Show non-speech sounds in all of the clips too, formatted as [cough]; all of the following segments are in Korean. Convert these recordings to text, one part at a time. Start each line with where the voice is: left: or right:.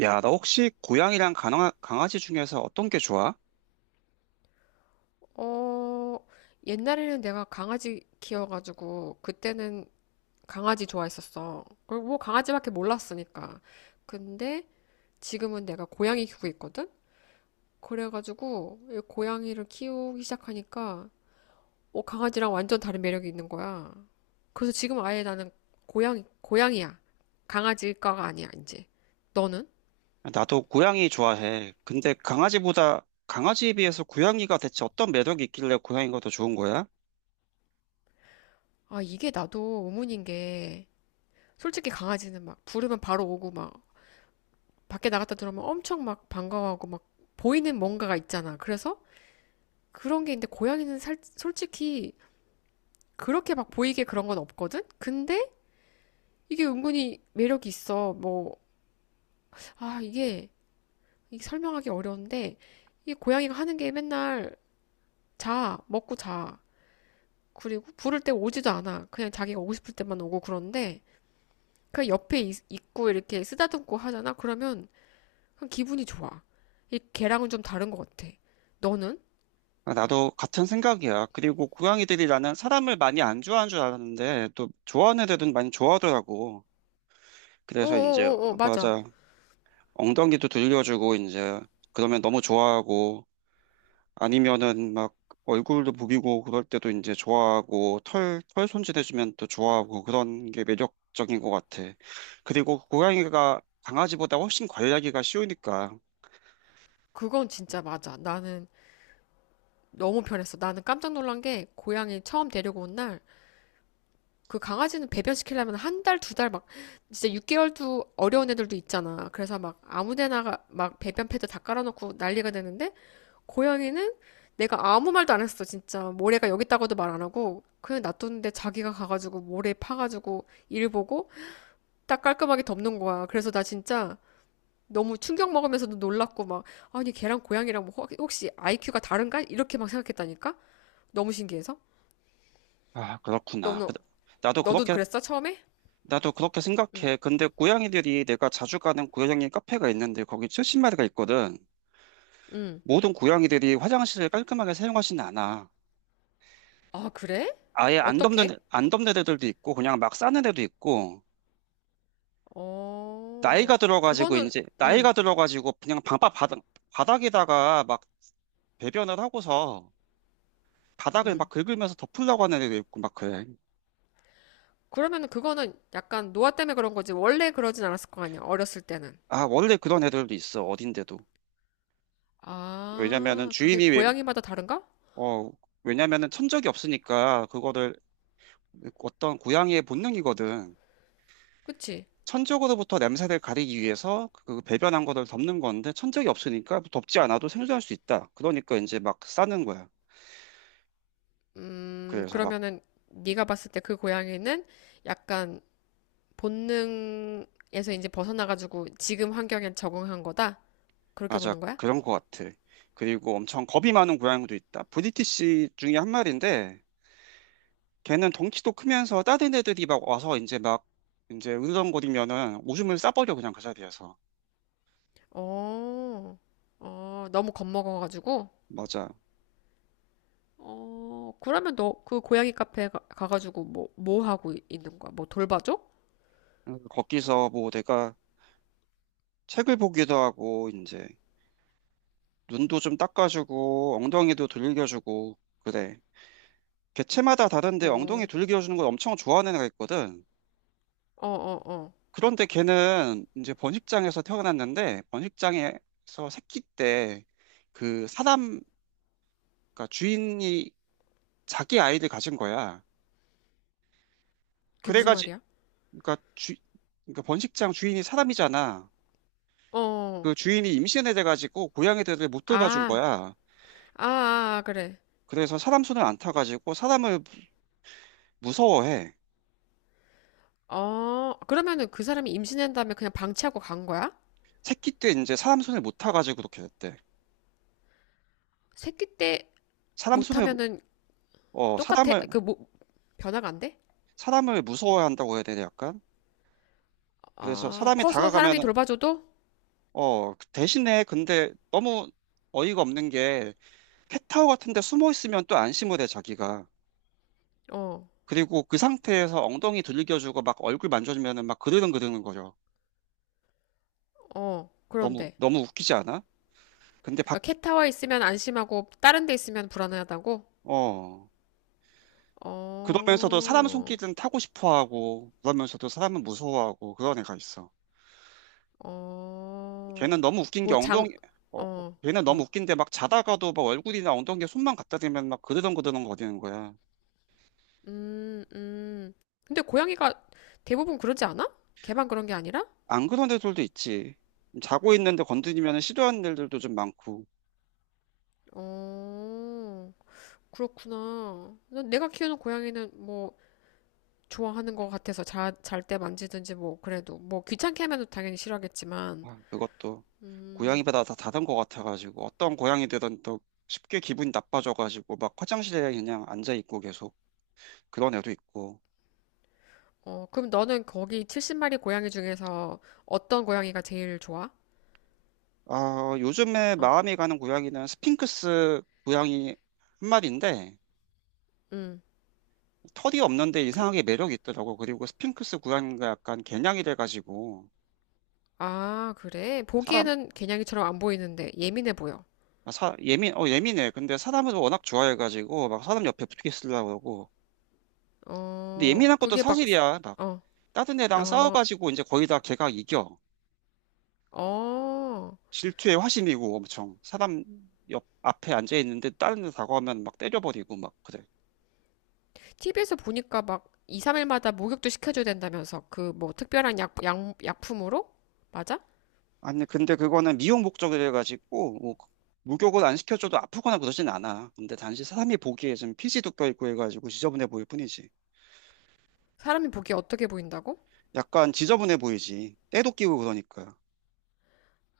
right: 야, 너 혹시 고양이랑 강아지 중에서 어떤 게 좋아?
left: 어, 옛날에는 내가 강아지 키워가지고, 그때는 강아지 좋아했었어. 그리고 뭐 강아지밖에 몰랐으니까. 근데 지금은 내가 고양이 키우고 있거든? 그래가지고, 이 고양이를 키우기 시작하니까, 강아지랑 완전 다른 매력이 있는 거야. 그래서 지금 아예 나는 고양이, 고양이야. 강아지과가 아니야, 이제. 너는?
right: 나도 고양이 좋아해. 근데 강아지에 비해서 고양이가 대체 어떤 매력이 있길래 고양이가 더 좋은 거야?
left: 아, 이게 나도 의문인 게, 솔직히 강아지는 막 부르면 바로 오고 막 밖에 나갔다 들어오면 엄청 막 반가워하고 막 보이는 뭔가가 있잖아. 그래서 그런 게 있는데 고양이는 솔직히 그렇게 막 보이게 그런 건 없거든? 근데 이게 은근히 매력이 있어. 뭐, 아, 이게, 이게 설명하기 어려운데 이 고양이가 하는 게 맨날 자, 먹고 자. 그리고 부를 때 오지도 않아. 그냥 자기가 오고 싶을 때만 오고 그런데 그냥 옆에 있고 이렇게 쓰다듬고 하잖아. 그러면 그냥 기분이 좋아. 이 걔랑은 좀 다른 것 같아. 너는?
right: 아, 나도 같은 생각이야. 그리고 고양이들이 나는 사람을 많이 안 좋아하는 줄 알았는데, 또 좋아하는 애들은 많이 좋아하더라고. 그래서
left: 오오오오 맞아.
right: 맞아. 엉덩이도 들려주고, 이제, 그러면 너무 좋아하고, 아니면은 막 얼굴도 부비고 그럴 때도 이제 좋아하고 털 손질해주면 또 좋아하고 그런 게 매력적인 것 같아. 그리고 고양이가 강아지보다 훨씬 관리하기가 쉬우니까.
left: 그건 진짜 맞아. 나는 너무 편했어. 나는 깜짝 놀란 게 고양이 처음 데리고 온 날 그 강아지는 배변시키려면 1달, 2달 막 진짜 6개월도 어려운 애들도 있잖아. 그래서 막 아무 데나 막 배변 패드 다 깔아놓고 난리가 되는데 고양이는 내가 아무 말도 안 했어. 진짜 모래가 여기 있다고도 말 안 하고 그냥 놔뒀는데 자기가 가가지고 모래 파가지고 일 보고 딱 깔끔하게 덮는 거야. 그래서 나 진짜 너무 충격 먹으면서도 놀랐고 막 아니 걔랑 고양이랑 뭐 시시 IQ가 다른가? 이렇게 막 생각했다니까? 너무 신기해서.
right: 아, 그렇구나.
left: 너는?
right: 나도
left: 너도
right: 그렇게,
left: 그랬어 처음에?
right: 나도 그렇게 생각해. 근데 고양이들이 내가 자주 가는 고양이 카페가 있는데 거기 70마리가 있거든.
left: 응.
right: 모든 고양이들이 화장실을 깔끔하게 사용하지는 않아.
left: 아, 그래?
right: 아예
left: 어떻게?
right: 안 덮는 애들도 있고 그냥 막 싸는 애도 있고
left: 어,
right: 나이가 들어가지고
left: 그거는. 응,
right: 그냥 방바 바닥 바닥에다가 막 배변을 하고서 바닥을 막
left: 응.
right: 긁으면서 덮으려고 하는 애도 있고 막 그래.
left: 그러면은 그거는 약간 노화 때문에 그런 거지 원래 그러진 않았을 거 아니야 어렸을 때는.
right: 아, 원래 그런 애들도 있어 어딘데도. 왜냐면은
left: 아, 그게
right: 주인이 왜,
left: 고양이마다 다른가?
right: 어 왜냐면은 천적이 없으니까 그거를 어떤 고양이의 본능이거든.
left: 그치?
right: 천적으로부터 냄새를 가리기 위해서 그 배변한 거를 덮는 건데 천적이 없으니까 덮지 않아도 생존할 수 있다. 그러니까 이제 막 싸는 거야.
left: 음,
right: 그래서 막
left: 그러면은 네가 봤을 때 그 고양이는 약간 본능에서 이제 벗어나가지고 지금 환경에 적응한 거다? 그렇게
right: 맞아.
left: 보는 거야?
right: 그런 것 같아. 그리고 엄청 겁이 많은 고양이도 있다. 브리티시 중에 한 마리인데, 걔는 덩치도 크면서 다른 애들이 막 와서 이제 으르렁거리면은 오줌을 싸버려, 그냥 그 자리에서.
left: 어, 어, 너무 겁먹어가지고?
right: 맞아.
left: 어, 그러면 너 그 고양이 카페 가가지고 뭐 하고 있는 거야? 뭐 돌봐줘?
right: 거기서 뭐 내가 책을 보기도 하고, 이제 눈도 좀 닦아주고, 엉덩이도 두들겨주고, 그래. 개체마다 다른데 엉덩이
left: 어,
right: 두들겨주는 걸 엄청 좋아하는 애가 있거든.
left: 어, 어, 어.
right: 그런데 걔는 이제 번식장에서 태어났는데 번식장에서 새끼 때 그 사람 그러니까 주인이 자기 아이를 가진 거야.
left: 그게 무슨
right: 그래가지고
left: 말이야?
right: 그러니까 주 그러니까 번식장 주인이 사람이잖아.
left: 어,
right: 그 주인이 임신해 돼가지고 고양이들을 못 돌봐준
left: 아,
right: 거야.
left: 아, 아, 아, 그래.
right: 그래서 사람 손을 안 타가지고 사람을 무서워해.
left: 어, 그러면은 그 사람이 임신한 다음에 그냥 방치하고 간 거야?
right: 새끼 때 이제 사람 손을 못 타가지고 그렇게 됐대.
left: 새끼 때
right: 사람 손을
left: 못하면은
right: 어
left: 똑같아.
right: 사람을
left: 그, 뭐, 변화가 안 돼?
right: 사람을 무서워한다고 해야 되나 약간. 그래서
left: 아,
right: 사람이
left: 커서 사람이
right: 다가가면
left: 돌봐줘도?
right: 그 대신에 근데 너무 어이가 없는 게 캣타워 같은 데 숨어 있으면 또 안심을 해, 자기가.
left: 어,
right: 그리고 그 상태에서 엉덩이 들겨주고 막 얼굴 만져주면은 막 그르릉그르는 거려.
left: 어,
right: 너무,
left: 그런데.
right: 너무 웃기지 않아? 근데
left: 그러니까
right: 밖,
left: 캣타워 있으면 안심하고 다른 데 있으면 불안하다고?
right: 어, 그러면서도 사람
left: 어,
right: 손길은 타고 싶어 하고, 그러면서도 사람은 무서워하고 그런 애가 있어. 걔는
left: 어,
right: 너무 웃긴 게
left: 뭐
right: 엉덩이, 어,
left: 어,
right: 걔는 너무
left: 어,
right: 웃긴데 막 자다가도 막 얼굴이나 엉덩이에 손만 갖다 대면 막 그르렁그르렁 거리는 거야.
left: 음, 음. 근데 고양이가 대부분 그러지 않아? 걔만 그런 게 아니라?
right: 안 그런 애들도 있지. 자고 있는데 건드리면 시도하는 애들도 좀 많고.
left: 어, 그렇구나. 난 내가 키우는 고양이는 뭐 좋아하는 것 같아서 잘때 만지든지 뭐 그래도 뭐 귀찮게 하면 당연히 싫어하겠지만,
right: 아, 그것도
left: 음.
right: 고양이마다 다 다른 것 같아가지고 어떤 고양이들은 또 쉽게 기분이 나빠져가지고 막 화장실에 그냥 앉아 있고 계속 그런 애도 있고.
left: 어, 그럼 너는 거기 70마리 고양이 중에서 어떤 고양이가 제일 좋아?
right: 아, 요즘에
left: 어,
right: 마음이 가는 고양이는 스핑크스 고양이 한 마리인데
left: 음.
right: 털이 없는데
left: 그,
right: 이상하게 매력이 있더라고. 그리고 스핑크스 고양이가 약간 개냥이 돼가지고
left: 아, 그래?
right: 사람
left: 보기에는 개냥이처럼 안 보이는데 예민해 보여.
right: 아, 사, 예민, 어, 예민해. 근데 사람을 워낙 좋아해가지고, 막 사람 옆에 붙게 쓰려고 그러고, 근데
left: 어,
right: 예민한 것도
left: 그게 막,
right: 사실이야. 막
left: 어,
right: 다른 애랑
left: 어,
right: 싸워가지고 이제 거의 다 걔가 이겨.
left: 어.
right: 질투의 화신이고 엄청 사람 옆 앞에 앉아 있는데 다른 애 다가오면 막 때려버리고 막 그래.
left: TV에서 보니까 막 2, 3일마다 목욕도 시켜줘야 된다면서 그 뭐 특별한 약품으로? 맞아?
right: 아니 근데 그거는 미용 목적으로 해가지고 목욕을 안 시켜줘도 아프거나 그러진 않아. 근데 단지 사람이 보기에 좀 피지도 껴있고 해가지고 지저분해 보일 뿐이지.
left: 사람이 보기에 어떻게 보인다고?
right: 약간 지저분해 보이지. 때도 끼고 그러니까.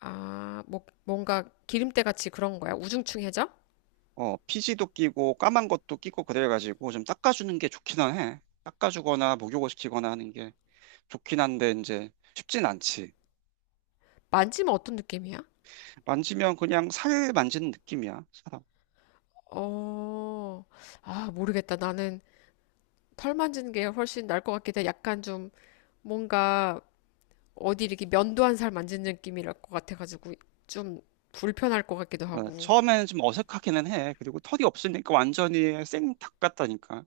left: 아, 뭐, 뭔가 기름때 같이 그런 거야? 우중충해져?
right: 어, 피지도 끼고 까만 것도 끼고 그래가지고 좀 닦아주는 게 좋기는 해. 닦아주거나 목욕을 시키거나 하는 게. 좋긴 한데 이제 쉽진 않지.
left: 만지면 어떤 느낌이야?
right: 만지면 그냥 살 만지는 느낌이야, 사람.
left: 어, 아, 모르겠다. 나는 털 만지는 게 훨씬 나을 것 같긴 해. 약간 좀 뭔가 어디 이렇게 면도한 살 만지는 느낌이랄 것 같아가지고 좀 불편할 것 같기도
right: 어,
left: 하고.
right: 처음에는 좀 어색하기는 해. 그리고 털이 없으니까 완전히 생닭 같다니까.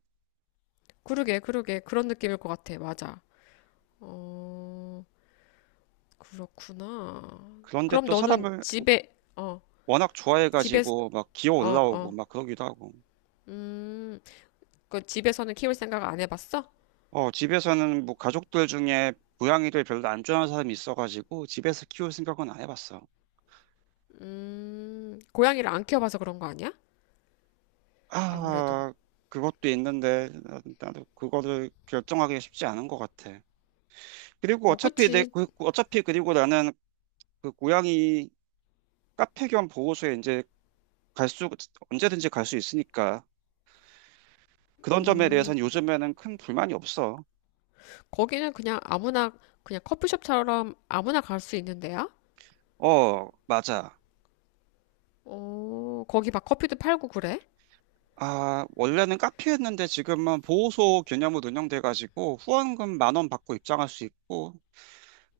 left: 그러게, 그러게. 그런 느낌일 것 같아. 맞아. 어, 그렇구나.
right: 그런데
left: 그럼
right: 또
left: 너는
right: 사람을
left: 집에, 어,
right: 워낙
left: 집에,
right: 좋아해가지고 막 기어
left: 어,
right: 올라오고
left: 어.
right: 막 그러기도 하고.
left: 음, 그 집에서는 키울 생각 안 해봤어?
right: 어, 집에서는 뭐 가족들 중에 고양이를 별로 안 좋아하는 사람이 있어가지고 집에서 키울 생각은 안 해봤어.
left: 고양이를 안 키워봐서 그런 거 아니야? 아무래도.
right: 아, 그것도 있는데 나도 그거를 결정하기가 쉽지 않은 것 같아. 그리고
left: 어, 그치.
right: 어차피 그리고 나는 그 고양이 카페 겸 보호소에 이제 갈 수, 언제든지 갈 수 있으니까 그런 점에
left: 음,
right: 대해서는 요즘에는 큰 불만이 없어.
left: 거기는 그냥 커피숍처럼 아무나 갈 수 있는데요?
right: 어, 맞아.
left: 어, 거기 막 커피도 팔고 그래?
right: 아, 원래는 카페였는데 지금은 보호소 개념으로 운영돼가지고 후원금 10,000원 받고 입장할 수 있고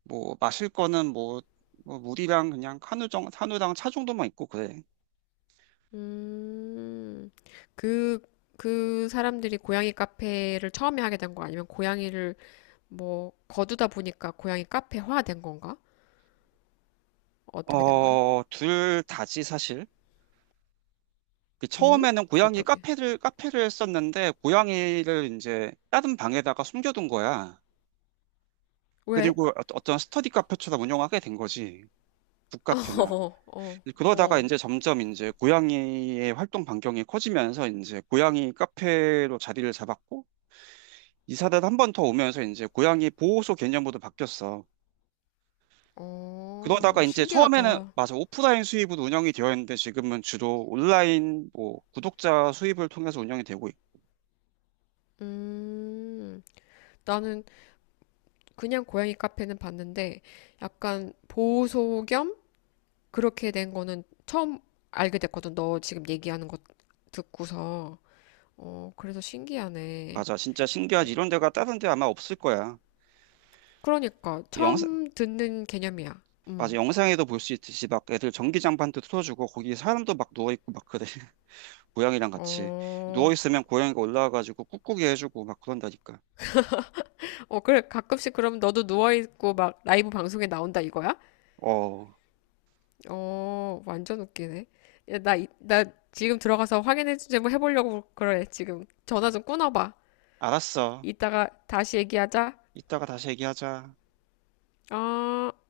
right: 뭐 마실 거는 뭐, 뭐 물이랑 그냥 한우랑 차 정도만 있고 그래.
left: 음, 그, 그, 사람들이 고양이 카페를 처음에 하게 된거 아니면 고양이를 뭐 거두다 보니까 고양이 카페화 된 건가? 어떻게 된 거야?
right: 어, 둘 다지 사실. 그
left: 음?
right: 처음에는 고양이
left: 어떻게?
right: 카페를 카페를 었는데 고양이를 이제 다른 방에다가 숨겨둔 거야.
left: 왜?
right: 그리고 어떤 스터디 카페처럼 운영하게 된 거지.
left: [laughs]
right: 북카페나.
left: 어, 어,
right: 그러다가
left: 어,
right: 이제 점점 고양이의 활동 반경이 커지면서 이제 고양이 카페로 자리를 잡았고, 이사를 한 번 더 오면서 이제 고양이 보호소 개념으로 바뀌었어. 그러다가
left: 어,
right: 이제 처음에는
left: 신기하다.
right: 맞아 오프라인 수입으로 운영이 되어 있는데 지금은 주로 온라인 뭐 구독자 수입을 통해서 운영이 되고 있-
left: 음, 나는 그냥 고양이 카페는 봤는데 약간 보호소 겸 그렇게 된 거는 처음 알게 됐거든. 너 지금 얘기하는 거 듣고서. 어, 그래서 신기하네.
right: 맞아 진짜 신기하지
left: 어,
right: 이런 데가 다른 데 아마 없을 거야.
left: 그러니까
right: 영상
left: 처음 듣는 개념이야.
right: 맞아
left: 음.
right: 영상에도 볼 수 있듯이 막 애들 전기장판도 틀어주고 거기 사람도 막 누워 있고 막 그래. 고양이랑 같이
left: 어,
right: 누워 있으면 고양이가 올라와가지고 꾹꾹이 해주고 막 그런다니까.
left: 어, 그래. 가끔씩 그럼 너도 누워있고 막 라이브 방송에 나온다 이거야?
right: 어,
left: 어, 완전 웃기네. 야, 나 지금 들어가서 확인해 주제 뭐 해보려고 그래. 지금 전화 좀 끊어봐.
right: 알았어.
left: 이따가 다시 얘기하자.
right: 이따가 다시 얘기하자.
left: 어.